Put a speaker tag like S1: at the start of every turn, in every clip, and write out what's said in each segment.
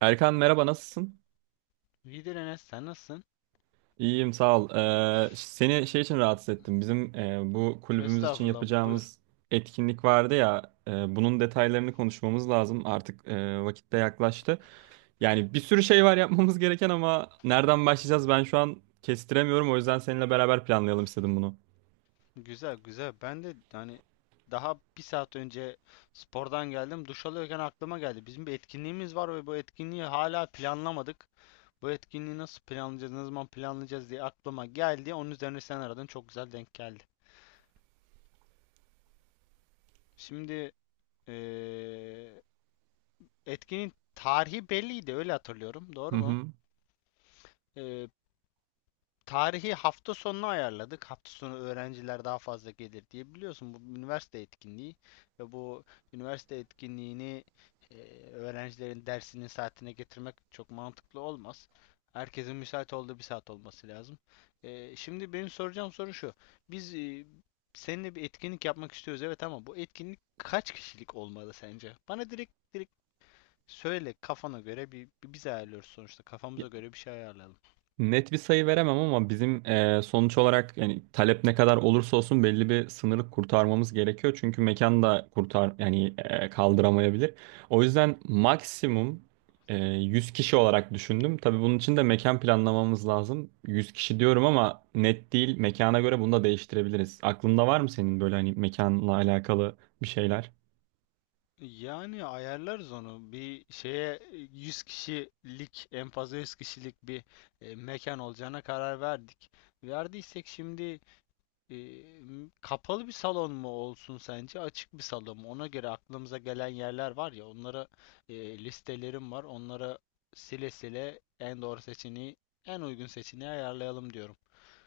S1: Erkan merhaba, nasılsın?
S2: İyidir Enes, sen nasılsın?
S1: İyiyim sağ ol. Seni şey için rahatsız ettim. Bizim bu kulübümüz için
S2: Estağfurullah, buyur.
S1: yapacağımız etkinlik vardı ya. Bunun detaylarını konuşmamız lazım. Artık vakit de yaklaştı. Yani bir sürü şey var yapmamız gereken, ama nereden başlayacağız ben şu an kestiremiyorum. O yüzden seninle beraber planlayalım istedim bunu.
S2: Güzel, güzel. Ben de hani daha bir saat önce spordan geldim. Duş alıyorken aklıma geldi. Bizim bir etkinliğimiz var ve bu etkinliği hala planlamadık. Bu etkinliği nasıl planlayacağız, ne zaman planlayacağız diye aklıma geldi. Onun üzerine sen aradın, çok güzel denk geldi. Şimdi eee, etkinin tarihi belliydi, öyle hatırlıyorum.
S1: Hı
S2: Doğru mu?
S1: hı.
S2: Tarihi hafta sonuna ayarladık. Hafta sonu öğrenciler daha fazla gelir diye biliyorsun bu üniversite etkinliği ve bu üniversite etkinliğini e, öğrencilerin dersinin saatine getirmek çok mantıklı olmaz. Herkesin müsait olduğu bir saat olması lazım. Şimdi benim soracağım soru şu. Biz seninle bir etkinlik yapmak istiyoruz, evet, ama bu etkinlik kaç kişilik olmalı sence? Bana direkt direkt söyle, kafana göre bir, biz ayarlıyoruz sonuçta, kafamıza göre bir şey ayarlayalım.
S1: Net bir sayı veremem, ama bizim sonuç olarak yani talep ne kadar olursa olsun belli bir sınırı kurtarmamız gerekiyor. Çünkü mekan da kurtar yani kaldıramayabilir. O yüzden maksimum 100 kişi olarak düşündüm. Tabii bunun için de mekan planlamamız lazım. 100 kişi diyorum ama net değil. Mekana göre bunu da değiştirebiliriz. Aklında var mı senin böyle hani mekanla alakalı bir şeyler?
S2: Yani ayarlarız onu. 100 kişilik, en fazla 100 kişilik bir mekan olacağına karar verdik. Verdiysek şimdi e, kapalı bir salon mu olsun sence? Açık bir salon mu? Ona göre aklımıza gelen yerler var ya, onlara listelerim var. Onlara sile sile en doğru seçeneği, en uygun seçeneği ayarlayalım diyorum.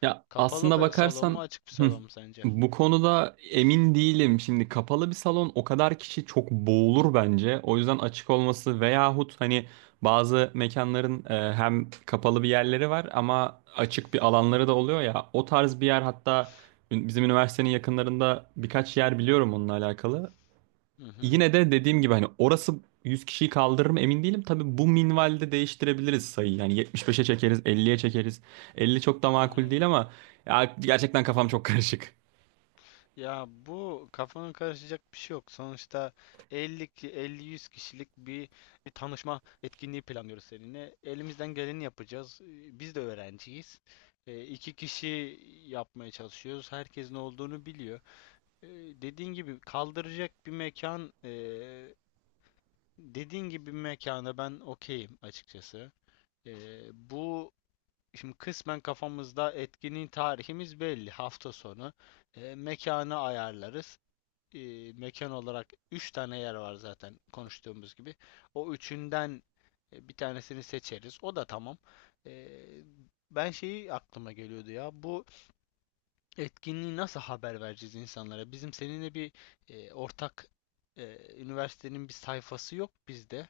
S1: Ya
S2: Kapalı
S1: aslında
S2: bir salon mu,
S1: bakarsan
S2: açık bir
S1: hı,
S2: salon mu sence?
S1: bu konuda emin değilim. Şimdi kapalı bir salon, o kadar kişi çok boğulur bence. O yüzden açık olması veyahut hani bazı mekanların hem kapalı bir yerleri var ama açık bir alanları da oluyor ya. O tarz bir yer, hatta bizim üniversitenin yakınlarında birkaç yer biliyorum onunla alakalı.
S2: Hı hı,
S1: Yine de dediğim gibi hani orası 100 kişiyi kaldırır mı emin değilim. Tabii bu minvalde değiştirebiliriz sayıyı. Yani 75'e çekeriz, 50'ye çekeriz. 50 çok da makul değil
S2: anladım.
S1: ama, ya gerçekten kafam çok karışık.
S2: Ya bu kafanın karışacak bir şey yok. Sonuçta 50-100 kişilik bir tanışma etkinliği planlıyoruz seninle. Elimizden geleni yapacağız. Biz de öğrenciyiz. İki kişi yapmaya çalışıyoruz. Herkes ne olduğunu biliyor. Ee, Dediğin gibi kaldıracak bir mekan, dediğin gibi bir mekana ben okeyim açıkçası. Bu şimdi kısmen kafamızda etkinliğin tarihimiz belli. Hafta sonu. Mekanı ayarlarız, mekan olarak 3 tane yer var zaten konuştuğumuz gibi. O üçünden bir tanesini seçeriz. O da tamam. E, Ben şeyi aklıma geliyordu ya. Bu etkinliği nasıl haber vereceğiz insanlara? Bizim seninle bir ortak üniversitenin bir sayfası yok bizde.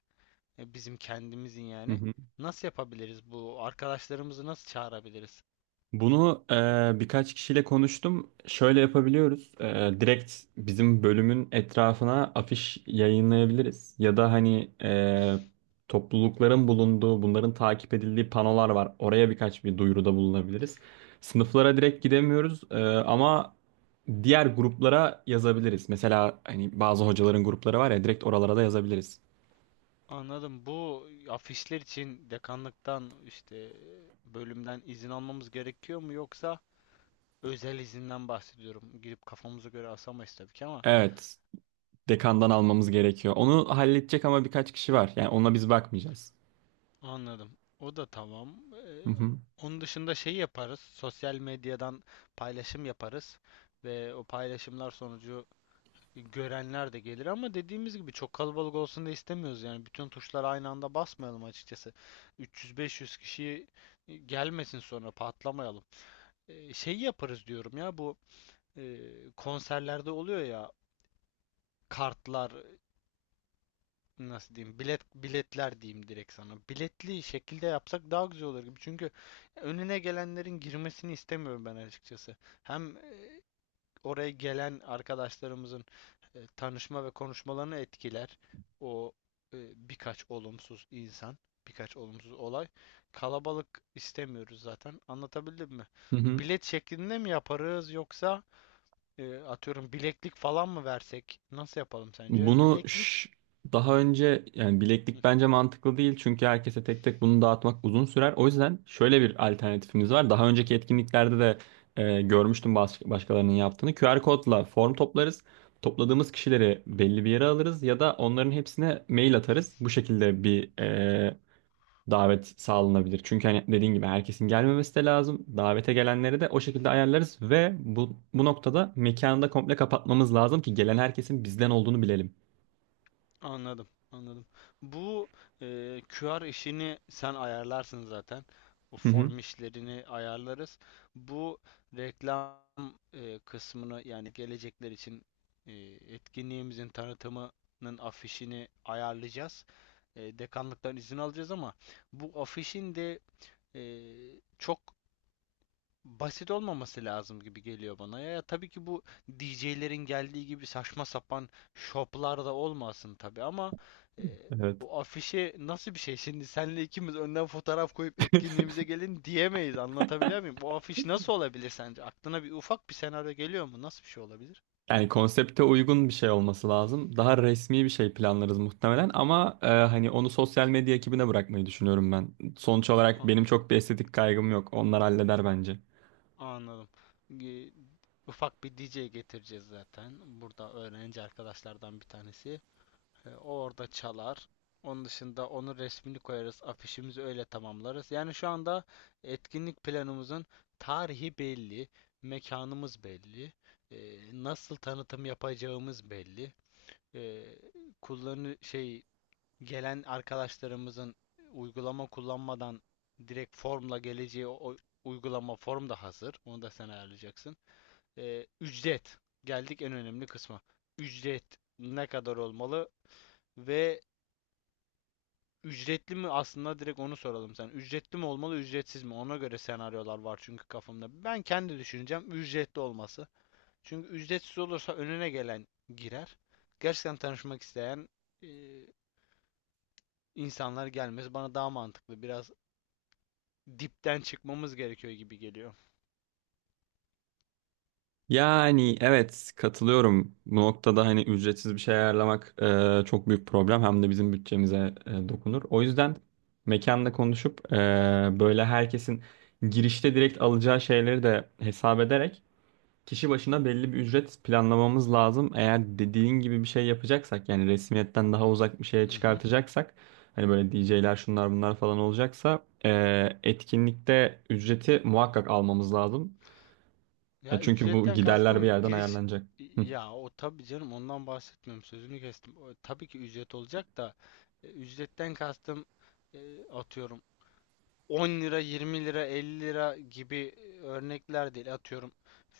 S2: Bizim kendimizin
S1: Hı
S2: yani.
S1: hı.
S2: Nasıl yapabiliriz bu? Arkadaşlarımızı nasıl çağırabiliriz?
S1: Bunu birkaç kişiyle konuştum. Şöyle yapabiliyoruz. Direkt bizim bölümün etrafına afiş yayınlayabiliriz. Ya da hani toplulukların bulunduğu, bunların takip edildiği panolar var. Oraya birkaç bir duyuruda bulunabiliriz. Sınıflara direkt gidemiyoruz ama diğer gruplara yazabiliriz. Mesela hani bazı hocaların grupları var ya, direkt oralara da yazabiliriz.
S2: Anladım. Bu afişler için dekanlıktan, işte bölümden izin almamız gerekiyor mu, yoksa özel izinden bahsediyorum. Girip kafamıza göre asamayız tabii ki ama
S1: Evet, dekandan almamız gerekiyor. Onu halledecek ama birkaç kişi var. Yani ona biz bakmayacağız.
S2: anladım. O da tamam.
S1: Hı hı.
S2: Onun dışında şey yaparız. Sosyal medyadan paylaşım yaparız ve o paylaşımlar sonucu görenler de gelir, ama dediğimiz gibi çok kalabalık olsun da istemiyoruz. Yani bütün tuşlara aynı anda basmayalım açıkçası. 300-500 kişi gelmesin sonra patlamayalım. Şeyi yaparız diyorum ya, bu e, konserlerde oluyor ya, kartlar, nasıl diyeyim, biletler diyeyim, direkt sana biletli şekilde yapsak daha güzel olur gibi, çünkü önüne gelenlerin girmesini istemiyorum ben açıkçası. Hem oraya gelen arkadaşlarımızın tanışma ve konuşmalarını etkiler o e, birkaç olumsuz insan, birkaç olumsuz olay. Kalabalık istemiyoruz zaten, anlatabildim mi?
S1: Hı hı.
S2: Bilet şeklinde mi yaparız, yoksa atıyorum bileklik falan mı versek? Nasıl yapalım sence?
S1: Bunu
S2: Bileklik.
S1: ş- Daha önce yani
S2: Hı.
S1: bileklik bence mantıklı değil çünkü herkese tek tek bunu dağıtmak uzun sürer. O yüzden şöyle bir alternatifimiz var. Daha önceki etkinliklerde de görmüştüm başkalarının yaptığını. QR kodla form toplarız. Topladığımız kişileri belli bir yere alırız ya da onların hepsine mail atarız. Bu şekilde bir davet sağlanabilir. Çünkü hani dediğin gibi herkesin gelmemesi de lazım. Davete gelenleri de o şekilde ayarlarız ve bu noktada mekanı da komple kapatmamız lazım ki gelen herkesin bizden olduğunu bilelim.
S2: Anladım, anladım. Bu QR işini sen ayarlarsın zaten. O
S1: Hı hı.
S2: form işlerini ayarlarız. Bu reklam kısmını, yani gelecekler için e, etkinliğimizin tanıtımının afişini ayarlayacağız. Dekanlıktan izin alacağız, ama bu afişin de e, çok basit olmaması lazım gibi geliyor bana. Ya, ya tabii ki bu DJ'lerin geldiği gibi saçma sapan şoplar da olmasın tabii, ama e,
S1: Evet.
S2: o afişe nasıl bir şey? Şimdi senle ikimiz önden fotoğraf koyup etkinliğimize gelin diyemeyiz. Anlatabiliyor muyum? O afiş nasıl olabilir sence? Aklına bir ufak bir senaryo geliyor mu? Nasıl bir şey olabilir?
S1: Yani konsepte uygun bir şey olması lazım. Daha resmi bir şey planlarız muhtemelen ama hani onu sosyal medya ekibine bırakmayı düşünüyorum ben. Sonuç olarak
S2: Ha,
S1: benim çok bir estetik kaygım yok. Onlar halleder bence.
S2: anladım. Ge- Ufak bir DJ getireceğiz zaten. Burada öğrenci arkadaşlardan bir tanesi. O orada çalar. Onun dışında onun resmini koyarız, afişimizi öyle tamamlarız. Yani şu anda etkinlik planımızın tarihi belli, mekanımız belli, nasıl tanıtım yapacağımız belli, e, kullanı şey, gelen arkadaşlarımızın uygulama kullanmadan direkt formla geleceği o uygulama form da hazır. Onu da sen ayarlayacaksın. Ücret. Geldik en önemli kısma. Ücret ne kadar olmalı? Ve ücretli mi? Aslında direkt onu soralım sen. Ücretli mi olmalı, ücretsiz mi? Ona göre senaryolar var çünkü kafamda. Ben kendi düşüneceğim ücretli olması. Çünkü ücretsiz olursa önüne gelen girer. Gerçekten tanışmak isteyen e, insanlar gelmez. Bana daha mantıklı. Biraz dipten çıkmamız gerekiyor gibi geliyor.
S1: Yani evet, katılıyorum. Bu noktada hani ücretsiz bir şey ayarlamak çok büyük problem. Hem de bizim bütçemize dokunur. O yüzden mekanla konuşup böyle herkesin girişte direkt alacağı şeyleri de hesap ederek kişi başına belli bir ücret planlamamız lazım. Eğer dediğin gibi bir şey yapacaksak, yani resmiyetten daha uzak bir şeye
S2: Hı hı.
S1: çıkartacaksak, hani böyle DJ'ler şunlar bunlar falan olacaksa etkinlikte ücreti muhakkak almamız lazım. Ya
S2: Ya
S1: çünkü bu
S2: ücretten
S1: giderler bir
S2: kastım
S1: yerden
S2: giriş,
S1: ayarlanacak. Hı.
S2: ya o tabii canım, ondan bahsetmiyorum. Sözünü kestim. O, tabii ki ücret olacak da, ücretten kastım atıyorum 10 lira, 20 lira, 50 lira gibi örnekler değil. Atıyorum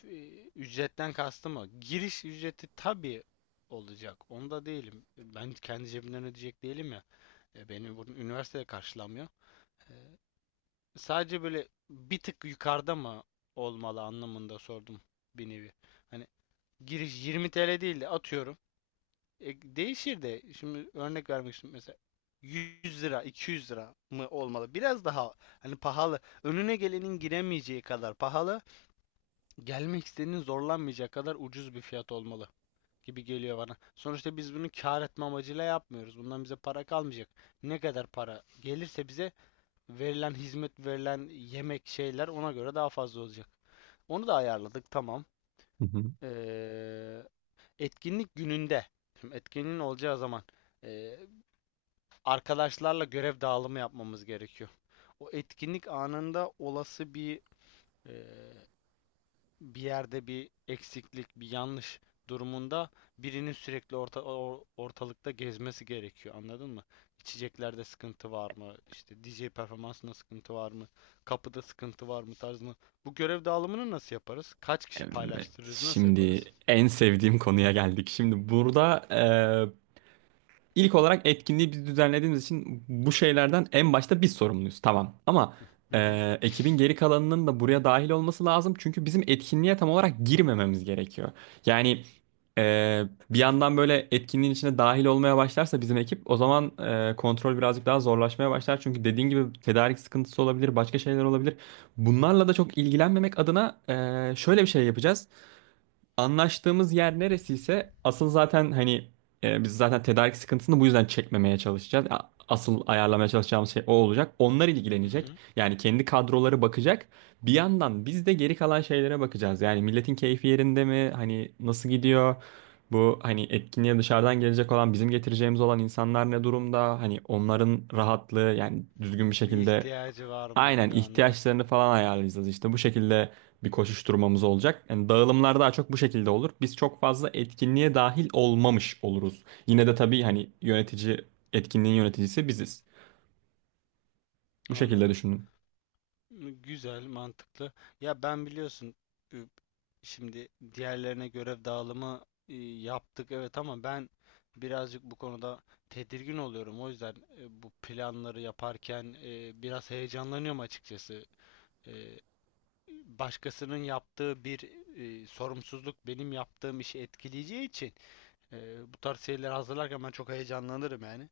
S2: ücretten kastım o. Giriş ücreti tabii olacak. Onda değilim. Ben kendi cebimden ödeyecek değilim ya. Benim bunun üniversitede karşılamıyor. E, Sadece böyle bir tık yukarıda mı olmalı anlamında sordum bir nevi. Hani giriş 20 TL değil de atıyorum değişir de şimdi örnek vermek istiyorum mesela, 100 lira 200 lira mı olmalı? Biraz daha hani pahalı, önüne gelenin giremeyeceği kadar pahalı, gelmek isteyenin zorlanmayacağı kadar ucuz bir fiyat olmalı gibi geliyor bana. Sonuçta biz bunu kar etme amacıyla yapmıyoruz. Bundan bize para kalmayacak. Ne kadar para gelirse bize verilen hizmet, verilen yemek şeyler ona göre daha fazla olacak. Onu da ayarladık, tamam.
S1: Hı hı.
S2: Ee, Etkinlik gününde. Şimdi etkinliğin olacağı zaman. Ee, Arkadaşlarla görev dağılımı yapmamız gerekiyor. O etkinlik anında olası bir e, bir yerde bir eksiklik, bir yanlış durumunda birinin sürekli ortalıkta gezmesi gerekiyor. Anladın mı? İçeceklerde sıkıntı var mı? İşte DJ performansında sıkıntı var mı? Kapıda sıkıntı var mı tarzında. Bu görev dağılımını nasıl yaparız? Kaç kişi
S1: Evet,
S2: paylaştırırız? Nasıl yaparız?
S1: şimdi en sevdiğim konuya geldik. Şimdi burada İlk olarak etkinliği biz düzenlediğimiz için bu şeylerden en başta biz sorumluyuz. Tamam. Ama
S2: Hı hı.
S1: ekibin geri kalanının da buraya dahil olması lazım. Çünkü bizim etkinliğe tam olarak girmememiz gerekiyor. Yani e, bir yandan böyle etkinliğin içine dahil olmaya başlarsa bizim ekip, o zaman kontrol birazcık daha zorlaşmaya başlar. Çünkü dediğin gibi tedarik sıkıntısı olabilir, başka şeyler olabilir. Bunlarla da çok ilgilenmemek adına şöyle bir şey yapacağız. Anlaştığımız yer neresiyse asıl zaten hani biz zaten tedarik sıkıntısını bu yüzden çekmemeye çalışacağız. Asıl ayarlamaya çalışacağımız şey o olacak. Onlar
S2: Hı
S1: ilgilenecek.
S2: hı.
S1: Yani kendi kadroları bakacak. Bir yandan biz de geri kalan şeylere bakacağız. Yani milletin keyfi yerinde mi? Hani nasıl gidiyor? Bu hani etkinliğe dışarıdan gelecek olan, bizim getireceğimiz olan insanlar ne durumda? Hani onların rahatlığı yani düzgün bir
S2: Bir
S1: şekilde.
S2: ihtiyacı var mı
S1: Aynen,
S2: gibi, anladım.
S1: ihtiyaçlarını falan ayarlayacağız işte bu şekilde bir koşuşturmamız olacak. Yani dağılımlar daha çok bu şekilde olur. Biz çok fazla etkinliğe dahil olmamış oluruz. Yine de tabii hani yönetici, etkinliğin yöneticisi biziz. Bu şekilde
S2: Anladım.
S1: düşünün.
S2: Güzel, mantıklı. Ya ben biliyorsun, ü- şimdi diğerlerine görev dağılımı yaptık evet, ama ben birazcık bu konuda tedirgin oluyorum. O yüzden bu planları yaparken biraz heyecanlanıyorum açıkçası. E, Başkasının yaptığı bir sorumsuzluk benim yaptığım işi etkileyeceği için e, bu tarz şeyleri hazırlarken ben çok heyecanlanırım yani.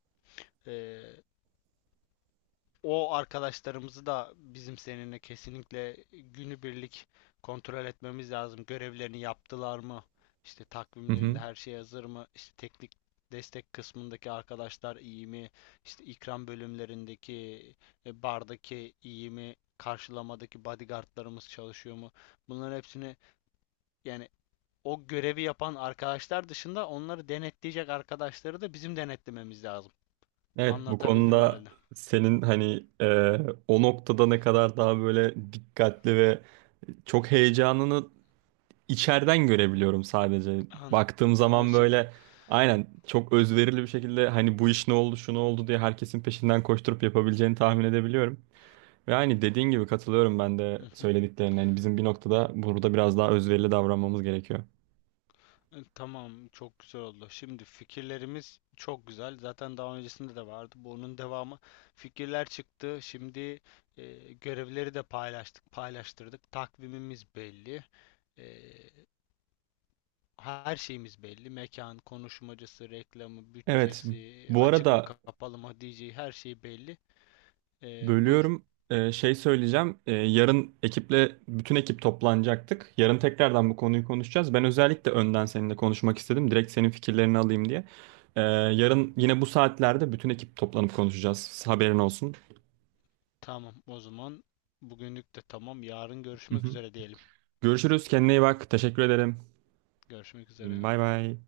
S2: E, O arkadaşlarımızı da bizim seninle kesinlikle günübirlik kontrol etmemiz lazım. Görevlerini yaptılar mı? İşte
S1: Hı hı.
S2: takvimlerinde her şey hazır mı? İşte teknik destek kısmındaki arkadaşlar iyi mi? İşte ikram bölümlerindeki bardaki iyi mi? Karşılamadaki bodyguardlarımız çalışıyor mu? Bunların hepsini, yani o görevi yapan arkadaşlar dışında onları denetleyecek arkadaşları da bizim denetlememiz lazım.
S1: Evet, bu
S2: Anlatabildim
S1: konuda
S2: herhalde.
S1: senin hani o noktada ne kadar daha böyle dikkatli ve çok heyecanını içeriden görebiliyorum sadece.
S2: An.
S1: Baktığım
S2: Ha, o
S1: zaman
S2: şekil.
S1: böyle aynen çok özverili bir şekilde hani bu iş ne oldu, şu ne oldu diye herkesin peşinden koşturup yapabileceğini tahmin edebiliyorum. Ve aynı dediğin gibi katılıyorum ben de
S2: Hı hı.
S1: söylediklerine. Yani bizim bir noktada burada biraz daha özverili davranmamız gerekiyor.
S2: Tamam, çok güzel oldu. Şimdi fikirlerimiz çok güzel. Zaten daha öncesinde de vardı. Bunun devamı fikirler çıktı. Şimdi görevleri de paylaştık, paylaştırdık. Takvimimiz belli. E, Her şeyimiz belli. Mekan, konuşmacısı, reklamı,
S1: Evet,
S2: bütçesi,
S1: bu
S2: açık mı
S1: arada
S2: kapalı mı diyeceği her şey belli. Buyur.
S1: bölüyorum. Şey söyleyeceğim. Yarın ekiple, bütün ekip toplanacaktık. Yarın tekrardan bu konuyu konuşacağız. Ben özellikle önden seninle konuşmak istedim. Direkt senin fikirlerini alayım diye. Yarın yine bu saatlerde bütün ekip toplanıp konuşacağız. Haberin olsun.
S2: Tamam, o zaman bugünlük de tamam. Yarın
S1: Hı
S2: görüşmek
S1: hı.
S2: üzere diyelim.
S1: Görüşürüz. Kendine iyi bak. Teşekkür ederim.
S2: Görüşmek üzere.
S1: Bay bay.